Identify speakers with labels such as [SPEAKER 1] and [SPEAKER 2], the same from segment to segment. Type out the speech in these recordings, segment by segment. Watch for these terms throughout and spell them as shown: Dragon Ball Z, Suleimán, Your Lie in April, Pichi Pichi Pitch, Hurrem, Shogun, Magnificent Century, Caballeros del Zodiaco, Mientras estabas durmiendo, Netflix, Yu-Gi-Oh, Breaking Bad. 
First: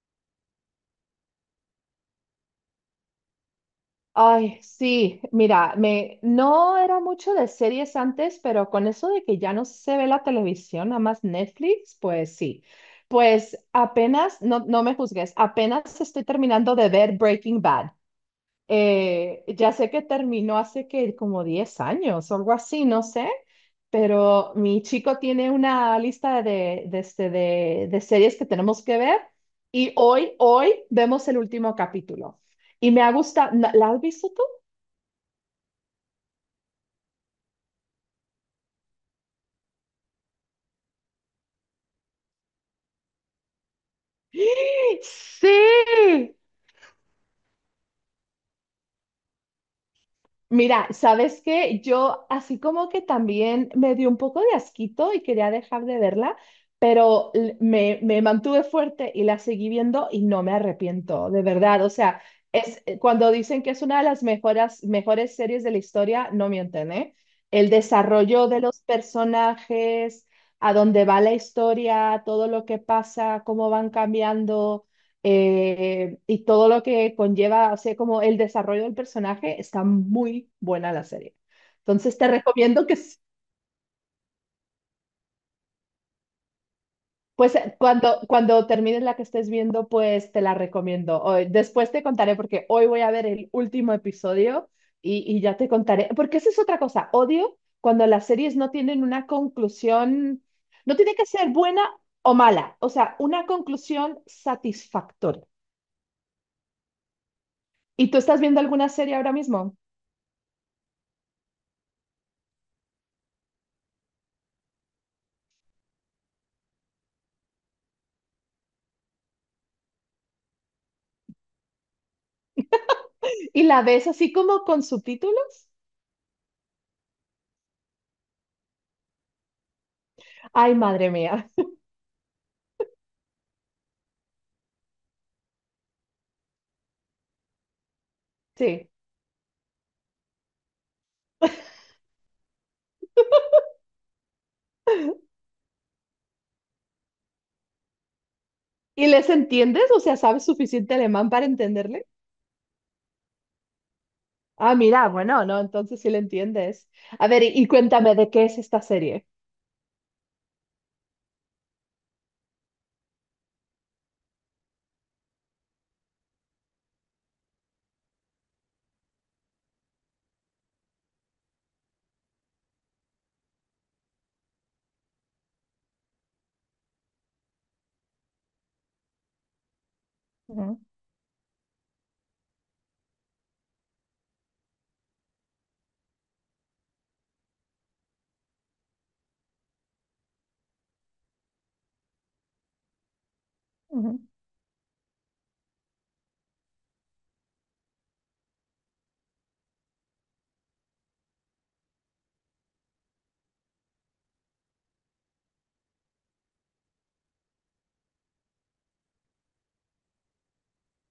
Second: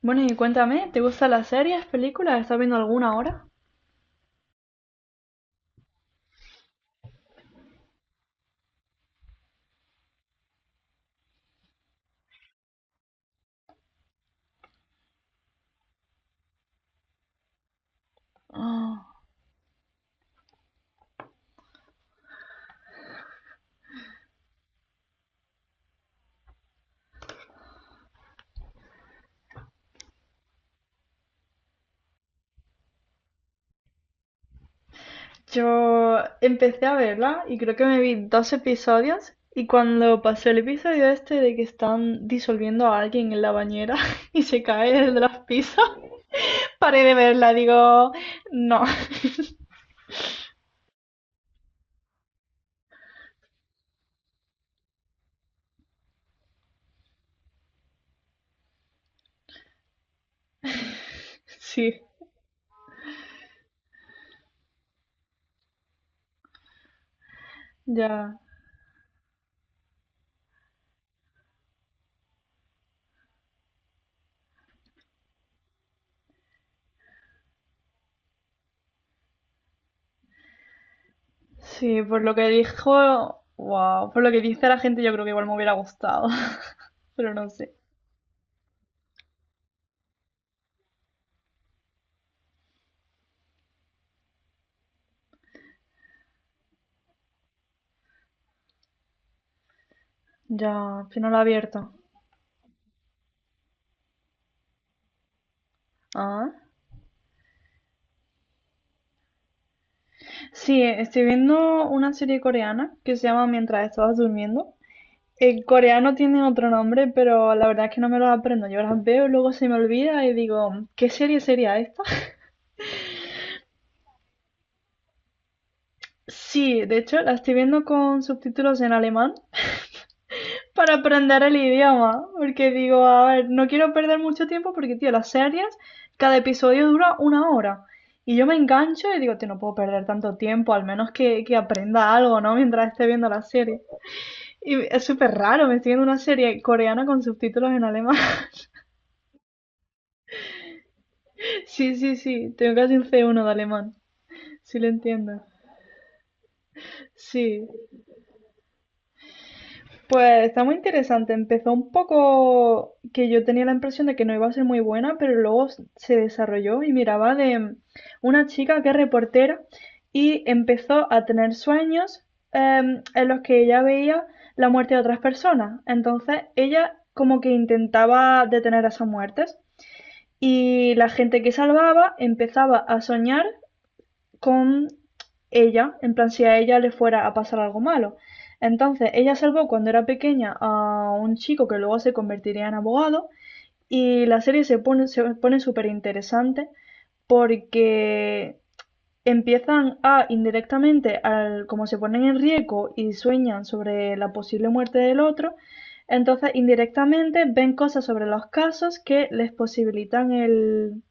[SPEAKER 1] Bueno, y cuéntame, ¿te gustan las series, películas? ¿Estás viendo alguna ahora?
[SPEAKER 2] Ay, sí, mira, me no era mucho de series antes, pero con eso de que ya no se ve la televisión, nada más Netflix, pues sí. Pues apenas, no, no me juzgues, apenas estoy terminando de ver Breaking Bad.
[SPEAKER 1] Ah.
[SPEAKER 2] Ya sé que terminó hace que como 10 años o algo así, no sé, pero mi chico tiene una lista de series que tenemos que ver y hoy vemos el último capítulo. Y me ha gustado, ¿la has visto tú?
[SPEAKER 1] Yo empecé a verla y creo que me vi dos episodios y cuando pasó el episodio este de que están disolviendo a alguien en la bañera y se cae desde los pisos,
[SPEAKER 2] Sí.
[SPEAKER 1] paré de verla, digo, no.
[SPEAKER 2] Mira, ¿sabes qué? Yo así como que también me dio un poco de asquito y quería dejar de verla, pero me mantuve fuerte y la seguí viendo y no me arrepiento, de verdad. O
[SPEAKER 1] Sí,
[SPEAKER 2] sea, es cuando dicen que es una de las mejores series de la historia, no mienten, ¿eh? El
[SPEAKER 1] ya.
[SPEAKER 2] desarrollo de los personajes, a dónde va la historia, todo lo que pasa, cómo van cambiando. Y todo lo que conlleva, o sea, como el desarrollo del personaje, está muy buena la serie.
[SPEAKER 1] Sí,
[SPEAKER 2] Entonces
[SPEAKER 1] por
[SPEAKER 2] te
[SPEAKER 1] lo que
[SPEAKER 2] recomiendo que,
[SPEAKER 1] dijo, wow, por lo que dice la gente yo creo que igual me hubiera gustado, pero no
[SPEAKER 2] pues
[SPEAKER 1] sé.
[SPEAKER 2] cuando termines la que estés viendo, pues te la recomiendo. Después te contaré porque hoy voy a ver el último episodio y ya te contaré, porque esa es otra cosa, odio cuando las series no tienen una conclusión, no
[SPEAKER 1] Ya,
[SPEAKER 2] tiene
[SPEAKER 1] si
[SPEAKER 2] que
[SPEAKER 1] no he
[SPEAKER 2] ser
[SPEAKER 1] abierto.
[SPEAKER 2] buena o mala, o sea, una conclusión satisfactoria.
[SPEAKER 1] Ah.
[SPEAKER 2] ¿Y tú estás viendo alguna serie ahora mismo?
[SPEAKER 1] Sí, estoy viendo una serie coreana que se llama Mientras estabas durmiendo. El coreano tiene otro nombre, pero la verdad es que no me los aprendo. Yo las veo, luego se me olvida y digo, ¿qué serie sería esta?
[SPEAKER 2] Y la ves así como con subtítulos.
[SPEAKER 1] Sí, de hecho la estoy viendo con subtítulos en alemán
[SPEAKER 2] Ay,
[SPEAKER 1] para
[SPEAKER 2] madre
[SPEAKER 1] aprender
[SPEAKER 2] mía.
[SPEAKER 1] el idioma, porque digo, a ver, no quiero perder mucho tiempo porque, tío, las series, cada episodio dura una hora. Y yo me
[SPEAKER 2] Sí.
[SPEAKER 1] engancho y digo, tío, no puedo perder tanto tiempo, al menos que aprenda algo, ¿no? Mientras esté viendo la serie. Y es súper raro, me estoy viendo una serie coreana con subtítulos en alemán.
[SPEAKER 2] ¿Y les entiendes? O sea, ¿sabes suficiente alemán para
[SPEAKER 1] Sí,
[SPEAKER 2] entenderle?
[SPEAKER 1] sí, sí, tengo casi un C1 de alemán,
[SPEAKER 2] Ah,
[SPEAKER 1] sí lo
[SPEAKER 2] mira,
[SPEAKER 1] entiendo.
[SPEAKER 2] bueno, no, entonces sí le entiendes. A ver, y,
[SPEAKER 1] Sí,
[SPEAKER 2] y cuéntame de qué es esta serie.
[SPEAKER 1] pues está muy interesante. Empezó un poco que yo tenía la impresión de que no iba a ser muy buena, pero luego se desarrolló y miraba de una chica que es reportera y empezó a tener sueños en los que ella veía la muerte de otras personas. Entonces ella como que intentaba detener esas muertes.
[SPEAKER 2] Ujú,
[SPEAKER 1] Y la gente que salvaba empezaba a soñar con ella, en plan si a ella le fuera a pasar algo malo. Entonces, ella salvó cuando era pequeña a un chico que luego se convertiría en abogado
[SPEAKER 2] ujú.
[SPEAKER 1] y la serie se pone súper interesante porque empiezan a indirectamente, como se ponen en riesgo y sueñan sobre la posible muerte del otro, entonces indirectamente ven cosas sobre los casos que les posibilitan el,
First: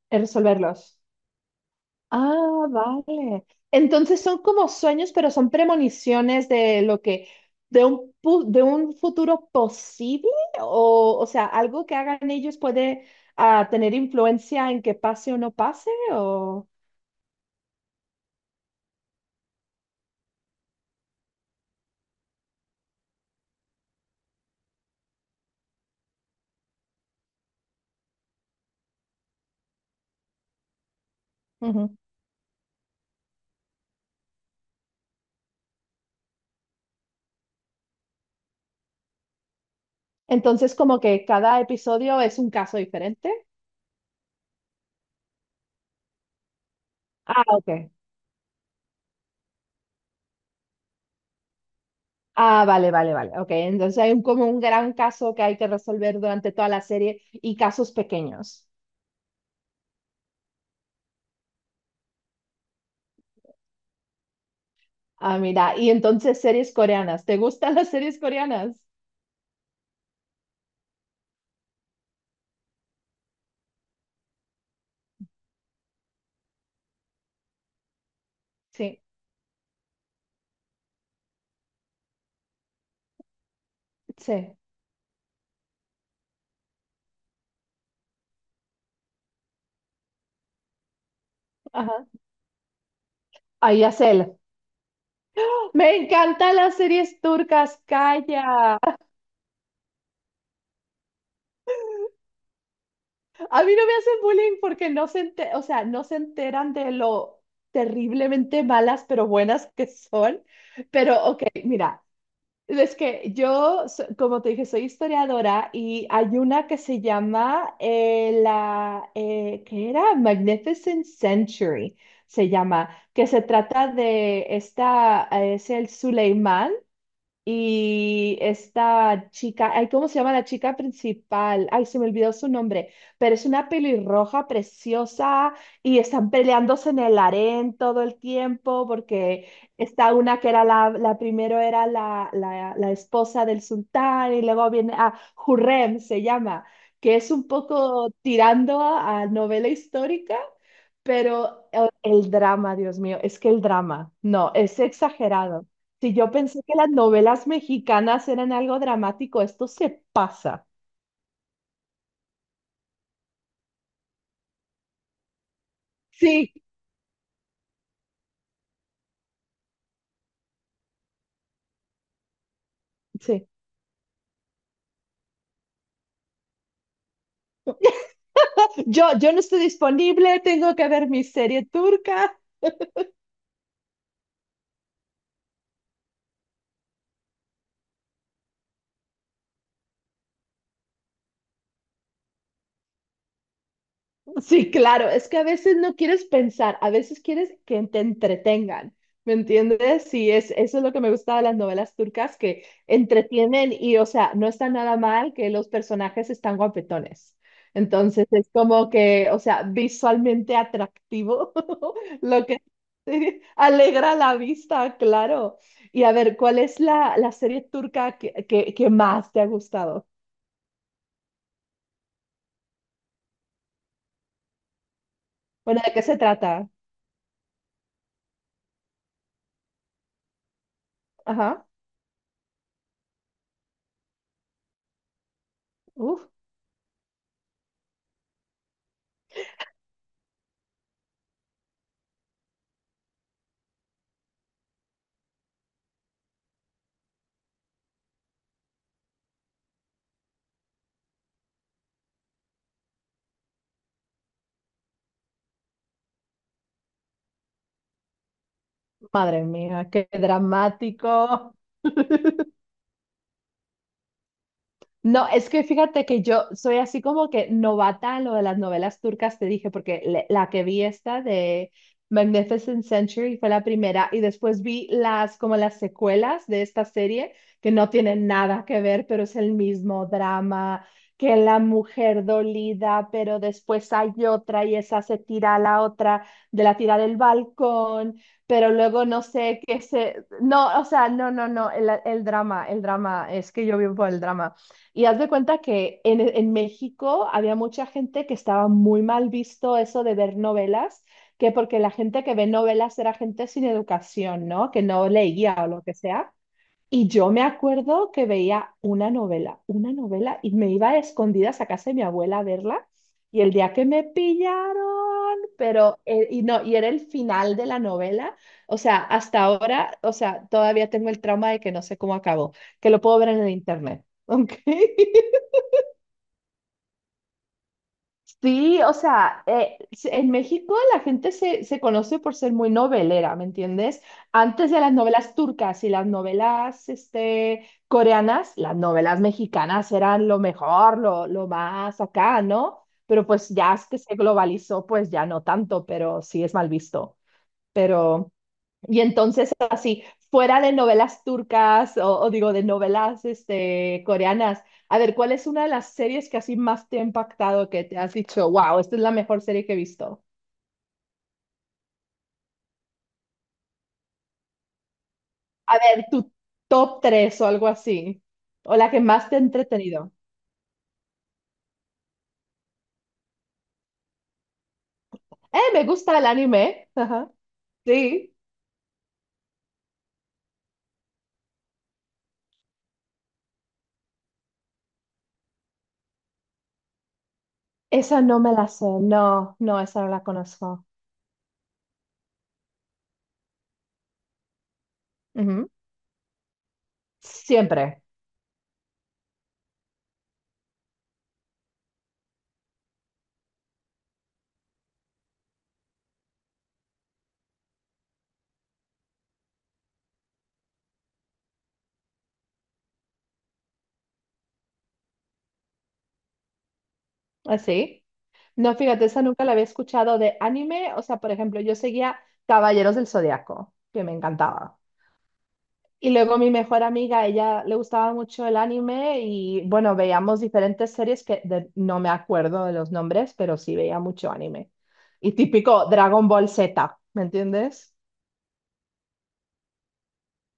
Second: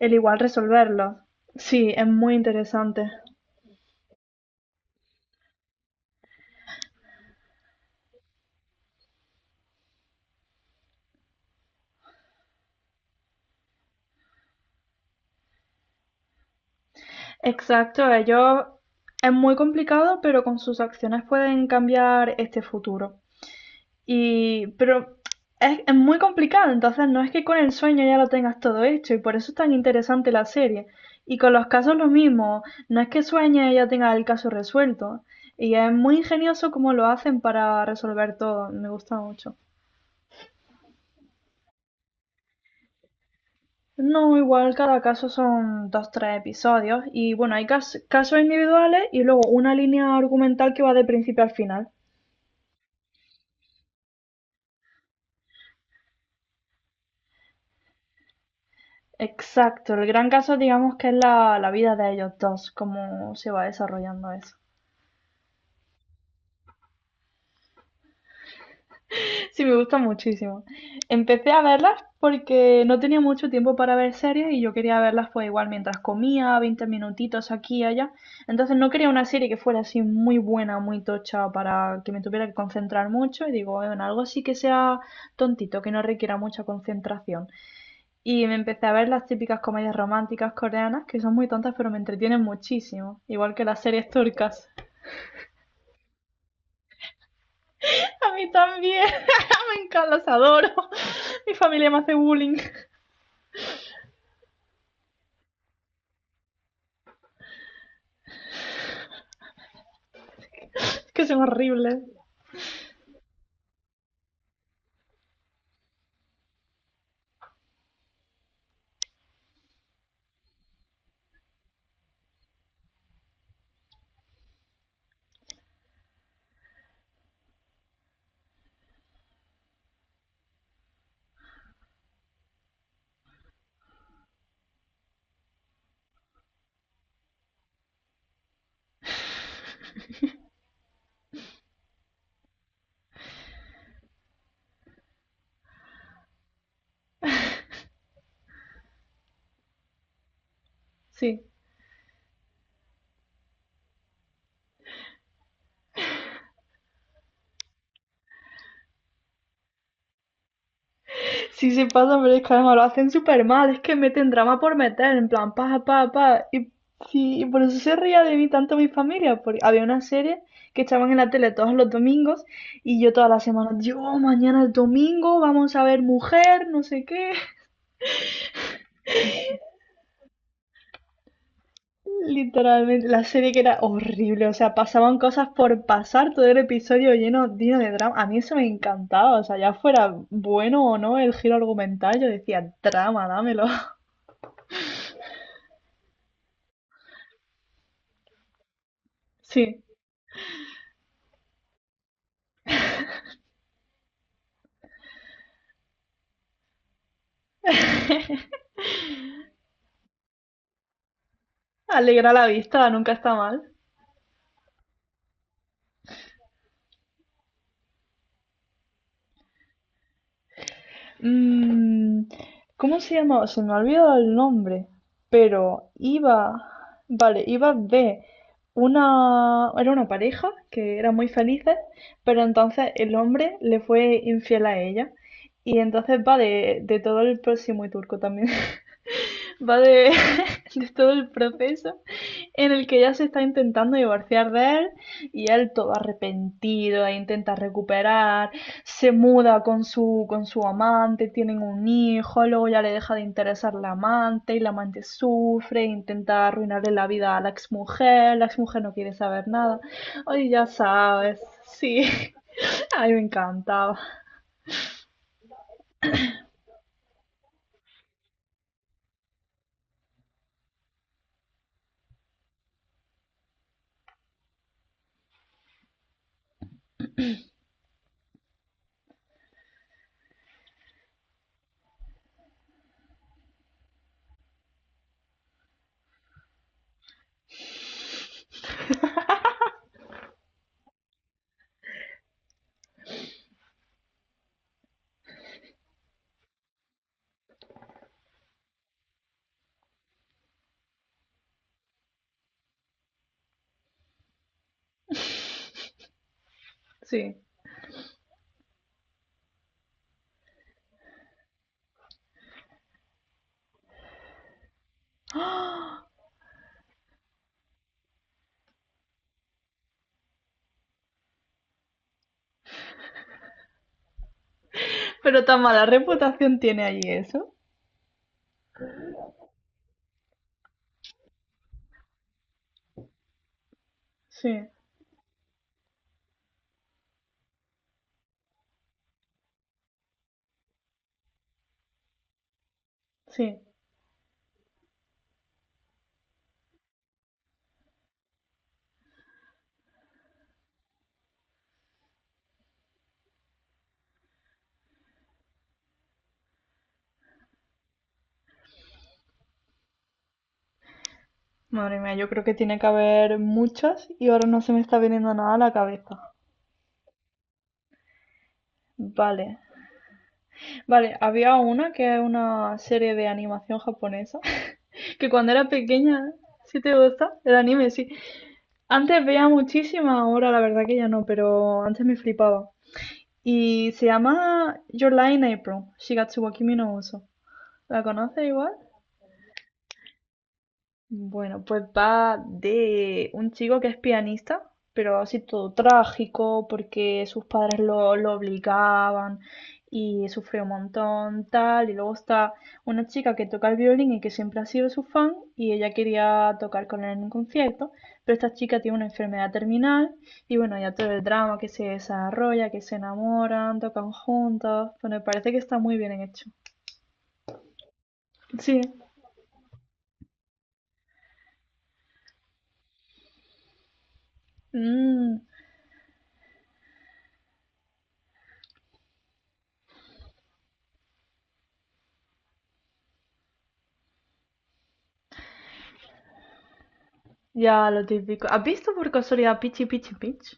[SPEAKER 1] el
[SPEAKER 2] El
[SPEAKER 1] igual
[SPEAKER 2] resolverlos.
[SPEAKER 1] resolverlo. Sí, es muy
[SPEAKER 2] Ah,
[SPEAKER 1] interesante.
[SPEAKER 2] vale. Entonces son como sueños, pero son premoniciones de lo que, de un futuro posible, o sea, algo que hagan ellos puede tener influencia en que pase o no pase, o.
[SPEAKER 1] Exacto, ellos es muy complicado, pero con sus acciones pueden cambiar este futuro. Y, pero es muy complicado, entonces no es que con el sueño ya lo tengas todo hecho y por eso es tan interesante la serie. Y con los casos lo mismo, no es que sueñe y ya tenga el caso resuelto. Y es muy ingenioso cómo lo hacen para resolver todo, me gusta mucho.
[SPEAKER 2] Entonces, como que cada episodio es un caso diferente.
[SPEAKER 1] No, igual cada caso son dos, tres episodios y
[SPEAKER 2] Ah,
[SPEAKER 1] bueno, hay
[SPEAKER 2] ok.
[SPEAKER 1] casos individuales y luego una línea argumental que va de principio al final.
[SPEAKER 2] Ah, vale, vale, vale. Ok, entonces hay un, como un gran caso que hay que resolver durante toda la serie y casos pequeños.
[SPEAKER 1] Exacto, el gran caso digamos que es la vida de ellos dos, cómo se va desarrollando eso.
[SPEAKER 2] Ah, mira, y entonces series coreanas. ¿Te gustan las series coreanas?
[SPEAKER 1] Sí, me gusta muchísimo. Empecé a verlas porque no tenía mucho tiempo para ver series y yo quería verlas pues igual mientras comía, 20 minutitos aquí y allá. Entonces no
[SPEAKER 2] Sí,
[SPEAKER 1] quería una serie que fuera así muy buena, muy tocha para que me tuviera que concentrar mucho y digo, en algo así que
[SPEAKER 2] sí.
[SPEAKER 1] sea tontito, que no requiera mucha concentración. Y me empecé a ver las típicas comedias románticas coreanas que son muy tontas pero me
[SPEAKER 2] Ajá.
[SPEAKER 1] entretienen muchísimo, igual que las
[SPEAKER 2] Ahí
[SPEAKER 1] series
[SPEAKER 2] hace él.
[SPEAKER 1] turcas.
[SPEAKER 2] Me encantan las series turcas,
[SPEAKER 1] A mí
[SPEAKER 2] calla.
[SPEAKER 1] también, me encantan, las adoro. Mi familia me hace bullying.
[SPEAKER 2] A mí no me hacen bullying porque no se o sea, no se enteran de lo terriblemente malas pero buenas que son.
[SPEAKER 1] Es
[SPEAKER 2] Pero,
[SPEAKER 1] que son
[SPEAKER 2] ok,
[SPEAKER 1] horribles.
[SPEAKER 2] mira. Es que yo, como te dije, soy historiadora y hay una que se llama la, ¿qué era? Magnificent Century, se llama, que se trata de esta, es el Suleimán. Y esta chica, ay, ¿cómo se llama la chica principal? Ay, se me olvidó su nombre, pero es una pelirroja preciosa y están peleándose en el harén todo el tiempo porque está una que era la primero era la esposa del sultán y luego viene a Hurrem, se llama, que es un poco tirando a novela histórica
[SPEAKER 1] Sí.
[SPEAKER 2] pero el drama, Dios mío, es que el drama, no, es exagerado. Si yo pensé que las novelas mexicanas eran algo dramático, esto se pasa.
[SPEAKER 1] Sí se pasa, pero es que además lo hacen súper mal. Es que meten drama por meter, en plan, pa, pa, pa.
[SPEAKER 2] Sí,
[SPEAKER 1] Y, sí, y por eso se ría de mí tanto mi familia. Porque había una serie que echaban en la tele todos los domingos y yo todas las
[SPEAKER 2] sí.
[SPEAKER 1] semanas, yo, mañana es domingo, vamos a ver mujer, no sé qué.
[SPEAKER 2] Yo no estoy disponible, tengo que ver mi serie turca.
[SPEAKER 1] Literalmente, la serie que era horrible. O sea, pasaban cosas por pasar, todo el episodio lleno, lleno de drama. A mí eso me encantaba. O sea, ya fuera bueno o no el giro argumental, yo decía, drama, dámelo.
[SPEAKER 2] Sí, claro, es que a veces no quieres pensar, a veces quieres que te entretengan, ¿me
[SPEAKER 1] Sí,
[SPEAKER 2] entiendes? Sí, eso es lo que me gusta de las novelas turcas, que entretienen y, o sea, no está nada mal que los personajes están guapetones. Entonces es como que, o sea, visualmente atractivo,
[SPEAKER 1] alegra la
[SPEAKER 2] lo que
[SPEAKER 1] vista, nunca está mal.
[SPEAKER 2] alegra la vista, claro. Y a ver, ¿cuál es la serie turca que más te ha gustado?
[SPEAKER 1] Mm, ¿cómo se llamaba? Se me ha olvidado el nombre,
[SPEAKER 2] Bueno,
[SPEAKER 1] pero
[SPEAKER 2] ¿de qué se
[SPEAKER 1] iba,
[SPEAKER 2] trata?
[SPEAKER 1] vale, iba de una, era una pareja que era muy
[SPEAKER 2] Ajá.
[SPEAKER 1] felices, pero entonces el hombre le fue infiel a ella. Y entonces
[SPEAKER 2] Uf.
[SPEAKER 1] va de todo el próximo y turco también. Va de, de todo el proceso en el que ella se está intentando divorciar de él y él todo arrepentido e intenta recuperar, se muda con su amante, tienen un hijo, luego ya le deja de interesar la amante y la amante sufre, intenta arruinarle la vida a la exmujer no quiere
[SPEAKER 2] Madre
[SPEAKER 1] saber nada.
[SPEAKER 2] mía, qué
[SPEAKER 1] Oye, ya sabes,
[SPEAKER 2] dramático.
[SPEAKER 1] sí, a me encantaba,
[SPEAKER 2] No, es que fíjate que yo soy así como que novata en lo de las novelas turcas, te dije, porque la que vi esta de Magnificent Century fue la primera y después vi las como las secuelas de esta serie que no tienen nada que ver, pero es el mismo drama, que la mujer dolida, pero después hay otra y esa se tira a la otra de la tira del balcón, pero luego no sé qué se. No, o sea, no, no, no, el drama, el drama, es que yo vivo por el drama. Y haz de cuenta que en México había mucha gente que estaba muy mal visto eso de ver novelas, que porque la gente que ve novelas era gente sin educación, ¿no? Que no leía o lo que sea. Y yo
[SPEAKER 1] sí.
[SPEAKER 2] me acuerdo que veía una novela, y me iba a escondidas a casa de mi abuela a verla. Y el día que me pillaron, pero, y no, y era el final de la novela. O sea, hasta ahora, o sea, todavía tengo el trauma de que no sé cómo acabó, que lo puedo ver en el internet. ¿Ok?
[SPEAKER 1] Pero tan mala reputación tiene allí eso,
[SPEAKER 2] Sí, o sea, en México la gente se conoce por ser muy novelera, ¿me entiendes?
[SPEAKER 1] sí,
[SPEAKER 2] Antes de las novelas turcas y las novelas coreanas, las novelas mexicanas eran lo mejor, lo más acá, ¿no? Pero pues
[SPEAKER 1] sí.
[SPEAKER 2] ya es que se globalizó, pues ya no tanto, pero sí es mal visto. Pero y entonces, así, fuera de novelas turcas o digo, de novelas coreanas, a ver, ¿cuál es una de las series que así más te ha impactado, que te has dicho, wow, esta es la mejor serie que he visto?
[SPEAKER 1] Madre mía, yo creo que tiene que haber muchas y ahora no se me está viniendo nada a la
[SPEAKER 2] A ver, tu
[SPEAKER 1] cabeza.
[SPEAKER 2] top 3 o algo así, o la que más te ha
[SPEAKER 1] Vale.
[SPEAKER 2] entretenido.
[SPEAKER 1] Vale, había una que es una serie de animación japonesa que cuando
[SPEAKER 2] Eh,
[SPEAKER 1] era
[SPEAKER 2] me gusta
[SPEAKER 1] pequeña,
[SPEAKER 2] el
[SPEAKER 1] ¿sí
[SPEAKER 2] anime.
[SPEAKER 1] te
[SPEAKER 2] Ajá.
[SPEAKER 1] gusta? El anime, sí.
[SPEAKER 2] Sí.
[SPEAKER 1] Antes veía muchísima, ahora la verdad que ya no, pero antes me flipaba. Y se llama Your Lie in April, Shigatsu wa Kimi no Uso. ¿La
[SPEAKER 2] Esa no
[SPEAKER 1] conoces
[SPEAKER 2] me la
[SPEAKER 1] igual?
[SPEAKER 2] sé. No, no, esa no la conozco.
[SPEAKER 1] Bueno, pues va de un chico que es pianista, pero así
[SPEAKER 2] Ujú.
[SPEAKER 1] todo trágico, porque sus padres
[SPEAKER 2] Siempre.
[SPEAKER 1] lo obligaban y sufrió un montón, tal. Y luego está una chica que toca el violín y que siempre ha sido su fan y ella quería tocar con él en un concierto, pero esta chica tiene una enfermedad terminal y bueno, ya todo el drama que se desarrolla, que se enamoran, tocan juntos. Bueno, me parece que está muy bien hecho.
[SPEAKER 2] Así. No,
[SPEAKER 1] Sí.
[SPEAKER 2] fíjate, esa nunca la había escuchado de anime. O sea, por ejemplo, yo seguía Caballeros del Zodiaco, que me encantaba.
[SPEAKER 1] Mm.
[SPEAKER 2] Y luego mi mejor amiga, ella le gustaba mucho el anime y bueno, veíamos diferentes series que no me acuerdo de los nombres, pero sí veía mucho anime. Y típico Dragon Ball Z, ¿me
[SPEAKER 1] Ya,
[SPEAKER 2] entiendes?
[SPEAKER 1] lo típico. ¿Has visto por casualidad Pichi Pichi Pitch?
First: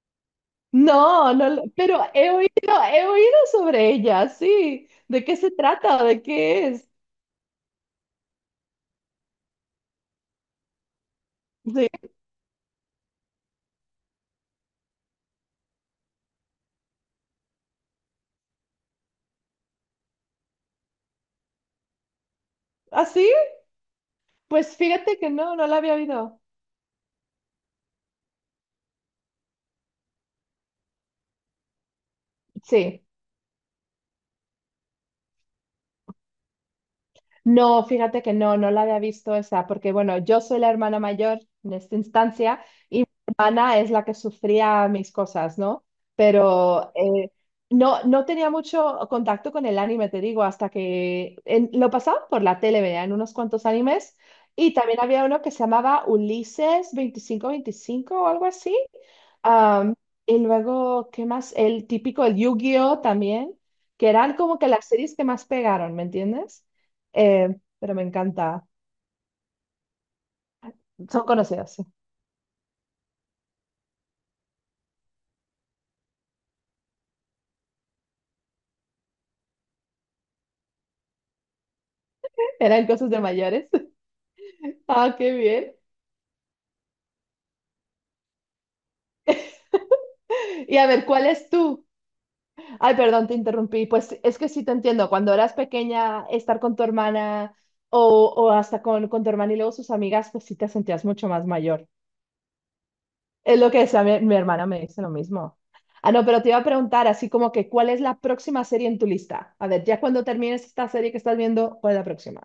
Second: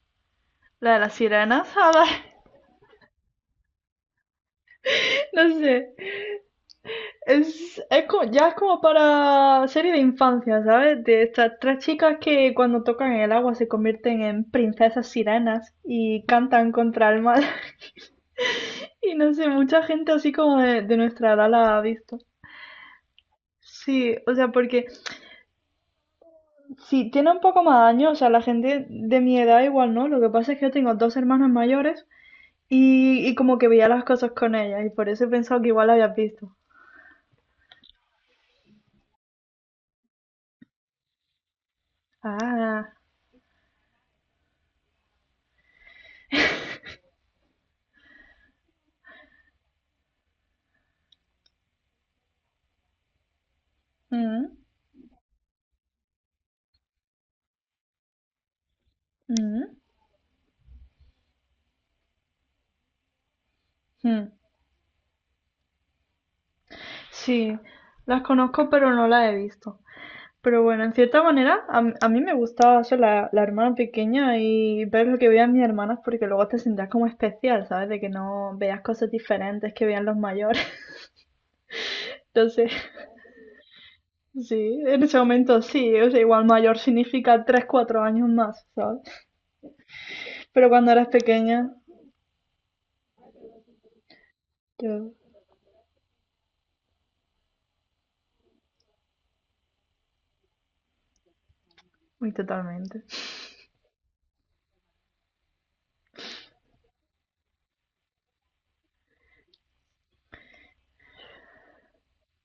[SPEAKER 1] La de las
[SPEAKER 2] No, no,
[SPEAKER 1] sirenas, a
[SPEAKER 2] pero
[SPEAKER 1] ver,
[SPEAKER 2] he oído sobre ella, sí. ¿De qué se
[SPEAKER 1] no sé.
[SPEAKER 2] trata? ¿De qué es?
[SPEAKER 1] Es como, ya es como para serie de infancia, ¿sabes? De estas tres
[SPEAKER 2] ¿Sí?
[SPEAKER 1] chicas que cuando tocan el agua se convierten en princesas sirenas y cantan contra el mal. Y no sé, mucha gente así como de nuestra edad la ha visto.
[SPEAKER 2] ¿Así?
[SPEAKER 1] Sí, o sea,
[SPEAKER 2] Pues
[SPEAKER 1] porque
[SPEAKER 2] fíjate que no, no la había oído.
[SPEAKER 1] si tiene un poco más de años, o sea, la gente de mi edad igual no. Lo que pasa es que yo tengo dos hermanas mayores.
[SPEAKER 2] Sí.
[SPEAKER 1] Y como que veía las cosas con ella, y por eso he pensado que igual la habías visto.
[SPEAKER 2] No, fíjate que no, no la había visto esa, porque bueno, yo soy la hermana mayor en esta instancia
[SPEAKER 1] Ah.
[SPEAKER 2] y mi hermana es la que sufría mis cosas, ¿no? Pero no, no tenía mucho contacto con el anime, te digo, hasta que lo pasaba por la tele, veían unos cuantos animes
[SPEAKER 1] mm,
[SPEAKER 2] y también había uno que se llamaba Ulises veinticinco veinticinco o algo así.
[SPEAKER 1] mm,
[SPEAKER 2] Am, y luego, ¿qué más? El típico, el Yu-Gi-Oh también, que
[SPEAKER 1] mm.
[SPEAKER 2] eran como que las series que más pegaron, ¿me entiendes? Eh,
[SPEAKER 1] Sí,
[SPEAKER 2] pero me
[SPEAKER 1] las
[SPEAKER 2] encanta.
[SPEAKER 1] conozco, pero no las he visto. Pero bueno, en cierta
[SPEAKER 2] Son
[SPEAKER 1] manera,
[SPEAKER 2] conocidos, sí.
[SPEAKER 1] a mí me gustaba ser la hermana pequeña y ver lo que veían mis hermanas, porque luego te sentías como especial, ¿sabes? De que no veías cosas diferentes que veían los mayores. Entonces,
[SPEAKER 2] Eran cosas de mayores.
[SPEAKER 1] sí, en
[SPEAKER 2] Ah,
[SPEAKER 1] ese
[SPEAKER 2] qué
[SPEAKER 1] momento
[SPEAKER 2] bien.
[SPEAKER 1] sí, o sea, igual mayor significa 3 4 años más, ¿sabes? Pero
[SPEAKER 2] Y a
[SPEAKER 1] cuando
[SPEAKER 2] ver,
[SPEAKER 1] eras
[SPEAKER 2] ¿cuál es
[SPEAKER 1] pequeña,
[SPEAKER 2] tú? Ay, perdón, te interrumpí. Pues es que sí te entiendo.
[SPEAKER 1] yo,
[SPEAKER 2] Cuando eras pequeña, estar con tu hermana o hasta con, tu hermana y luego sus amigas, pues sí te sentías mucho más mayor.
[SPEAKER 1] muy totalmente.
[SPEAKER 2] Es lo que decía mi hermana, me dice lo mismo. Ah, no, pero te iba a preguntar así como que, ¿cuál es la próxima serie en tu lista? A ver, ya cuando termines esta serie que estás viendo, ¿cuál es la próxima?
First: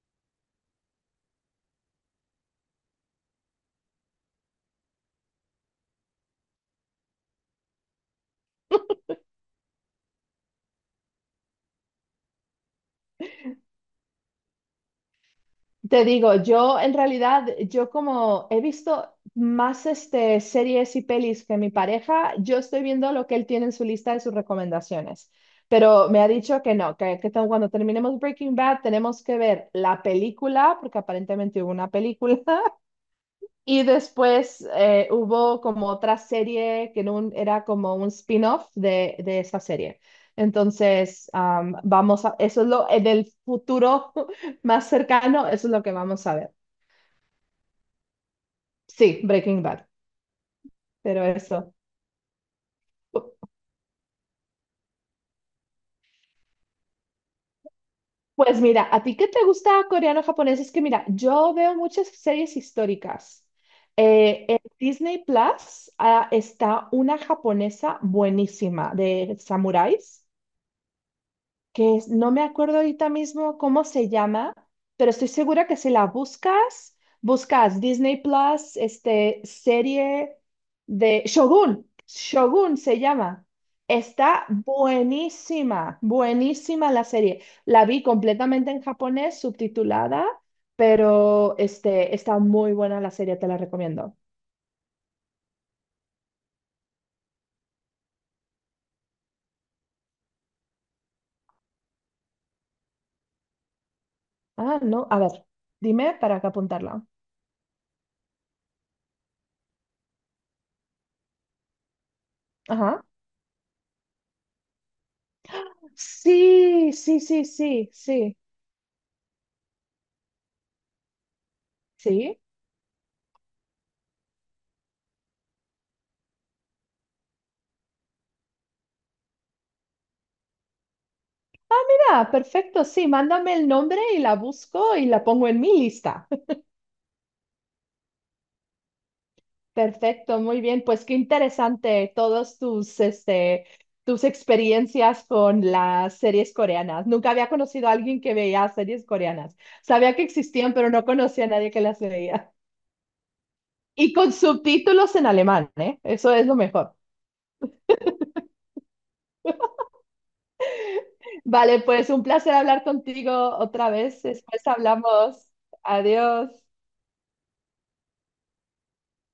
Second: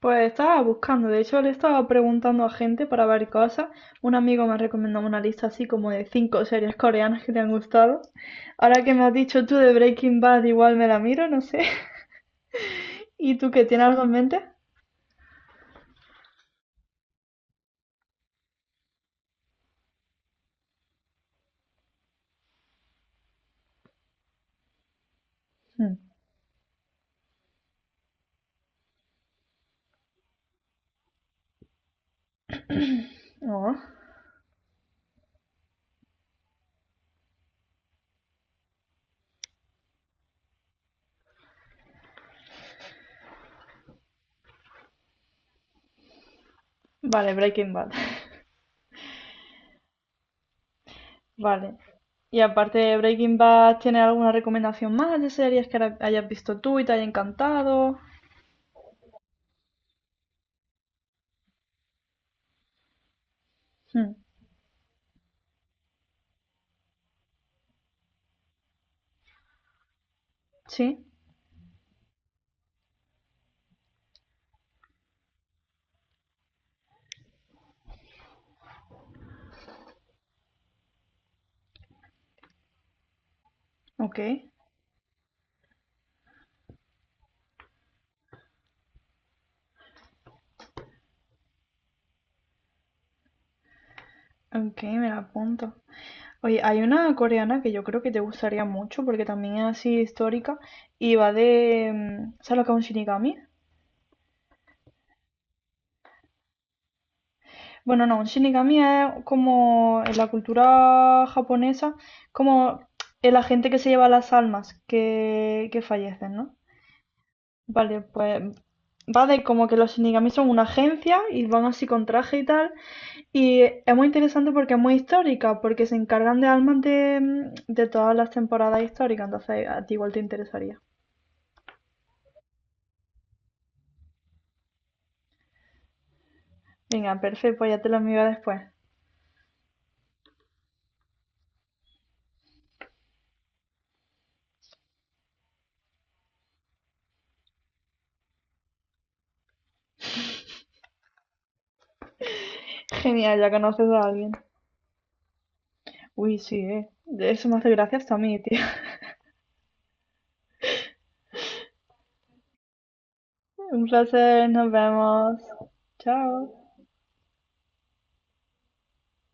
[SPEAKER 1] Pues estaba buscando, de hecho le estaba preguntando a gente para ver cosas. Un amigo me recomendó una lista así como de 5 series coreanas que le han gustado. Ahora que me has dicho tú de Breaking Bad, igual me la miro, no sé. ¿Y tú qué tienes algo en mente?
[SPEAKER 2] Te digo, yo en realidad, yo como he visto más series y pelis que mi pareja, yo estoy viendo lo que él tiene en su lista de sus recomendaciones.
[SPEAKER 1] Hmm.
[SPEAKER 2] Pero me ha dicho que no, que cuando terminemos Breaking Bad tenemos que ver la película, porque aparentemente hubo una película,
[SPEAKER 1] No.
[SPEAKER 2] y después hubo como otra serie que era como un spin-off de esa serie. Entonces, vamos a, eso es lo, en el futuro más cercano, eso es lo que vamos a ver.
[SPEAKER 1] Vale, Breaking Bad.
[SPEAKER 2] Sí, Breaking Bad, pero eso.
[SPEAKER 1] Vale. Y aparte de
[SPEAKER 2] Pu-
[SPEAKER 1] Breaking Bad, ¿tienes alguna recomendación más de series que ahora hayas visto tú y te haya encantado?
[SPEAKER 2] Pues mira, ¿a ti qué te gusta coreano o japonés? Es que mira, yo veo muchas series históricas.
[SPEAKER 1] Hmm.
[SPEAKER 2] En Disney Plus, está una japonesa buenísima de samuráis.
[SPEAKER 1] Sí,
[SPEAKER 2] Que no me acuerdo ahorita mismo cómo se llama, pero estoy segura que si la buscas, buscas Disney Plus, serie de Shogun, Shogun se llama.
[SPEAKER 1] ok.
[SPEAKER 2] Está buenísima, buenísima la serie. La vi completamente en japonés, subtitulada, pero está muy buena la serie, te la recomiendo.
[SPEAKER 1] Ok, me la apunto. Oye, hay una coreana que yo creo que te gustaría mucho porque también es así histórica y va de... ¿Sabes lo que es un shinigami?
[SPEAKER 2] Ah, no, a ver, dime para que apuntarla.
[SPEAKER 1] Bueno, no, un shinigami es como en la cultura japonesa, como
[SPEAKER 2] Ajá.
[SPEAKER 1] el agente que se lleva las almas que fallecen, ¿no?
[SPEAKER 2] Sí, sí, sí, sí,
[SPEAKER 1] Vale,
[SPEAKER 2] sí,
[SPEAKER 1] pues va de como que los shinigami son una agencia y van así con traje
[SPEAKER 2] sí.
[SPEAKER 1] y tal. Y es muy interesante porque es muy histórica, porque se encargan de almas de, de todas las temporadas históricas, entonces a ti igual te interesaría.
[SPEAKER 2] Ah, perfecto, sí, mándame el nombre y la busco y la pongo en mi lista.
[SPEAKER 1] Venga, perfecto, pues ya te lo envío después.
[SPEAKER 2] Perfecto, muy bien, pues qué interesante todos tus experiencias con las series coreanas. Nunca había conocido a alguien que veía series coreanas. Sabía que existían, pero no conocía a nadie que las veía.
[SPEAKER 1] Genial, ya conoces a
[SPEAKER 2] Y
[SPEAKER 1] alguien.
[SPEAKER 2] con subtítulos en alemán, ¿eh? Eso
[SPEAKER 1] Uy,
[SPEAKER 2] es
[SPEAKER 1] sí,
[SPEAKER 2] lo
[SPEAKER 1] eh.
[SPEAKER 2] mejor.
[SPEAKER 1] Eso me hace gracia hasta a mí, tío.
[SPEAKER 2] Vale, pues un placer hablar contigo
[SPEAKER 1] Un
[SPEAKER 2] otra vez.
[SPEAKER 1] placer,
[SPEAKER 2] Después
[SPEAKER 1] nos vemos.
[SPEAKER 2] hablamos.
[SPEAKER 1] Chao.
[SPEAKER 2] Adiós.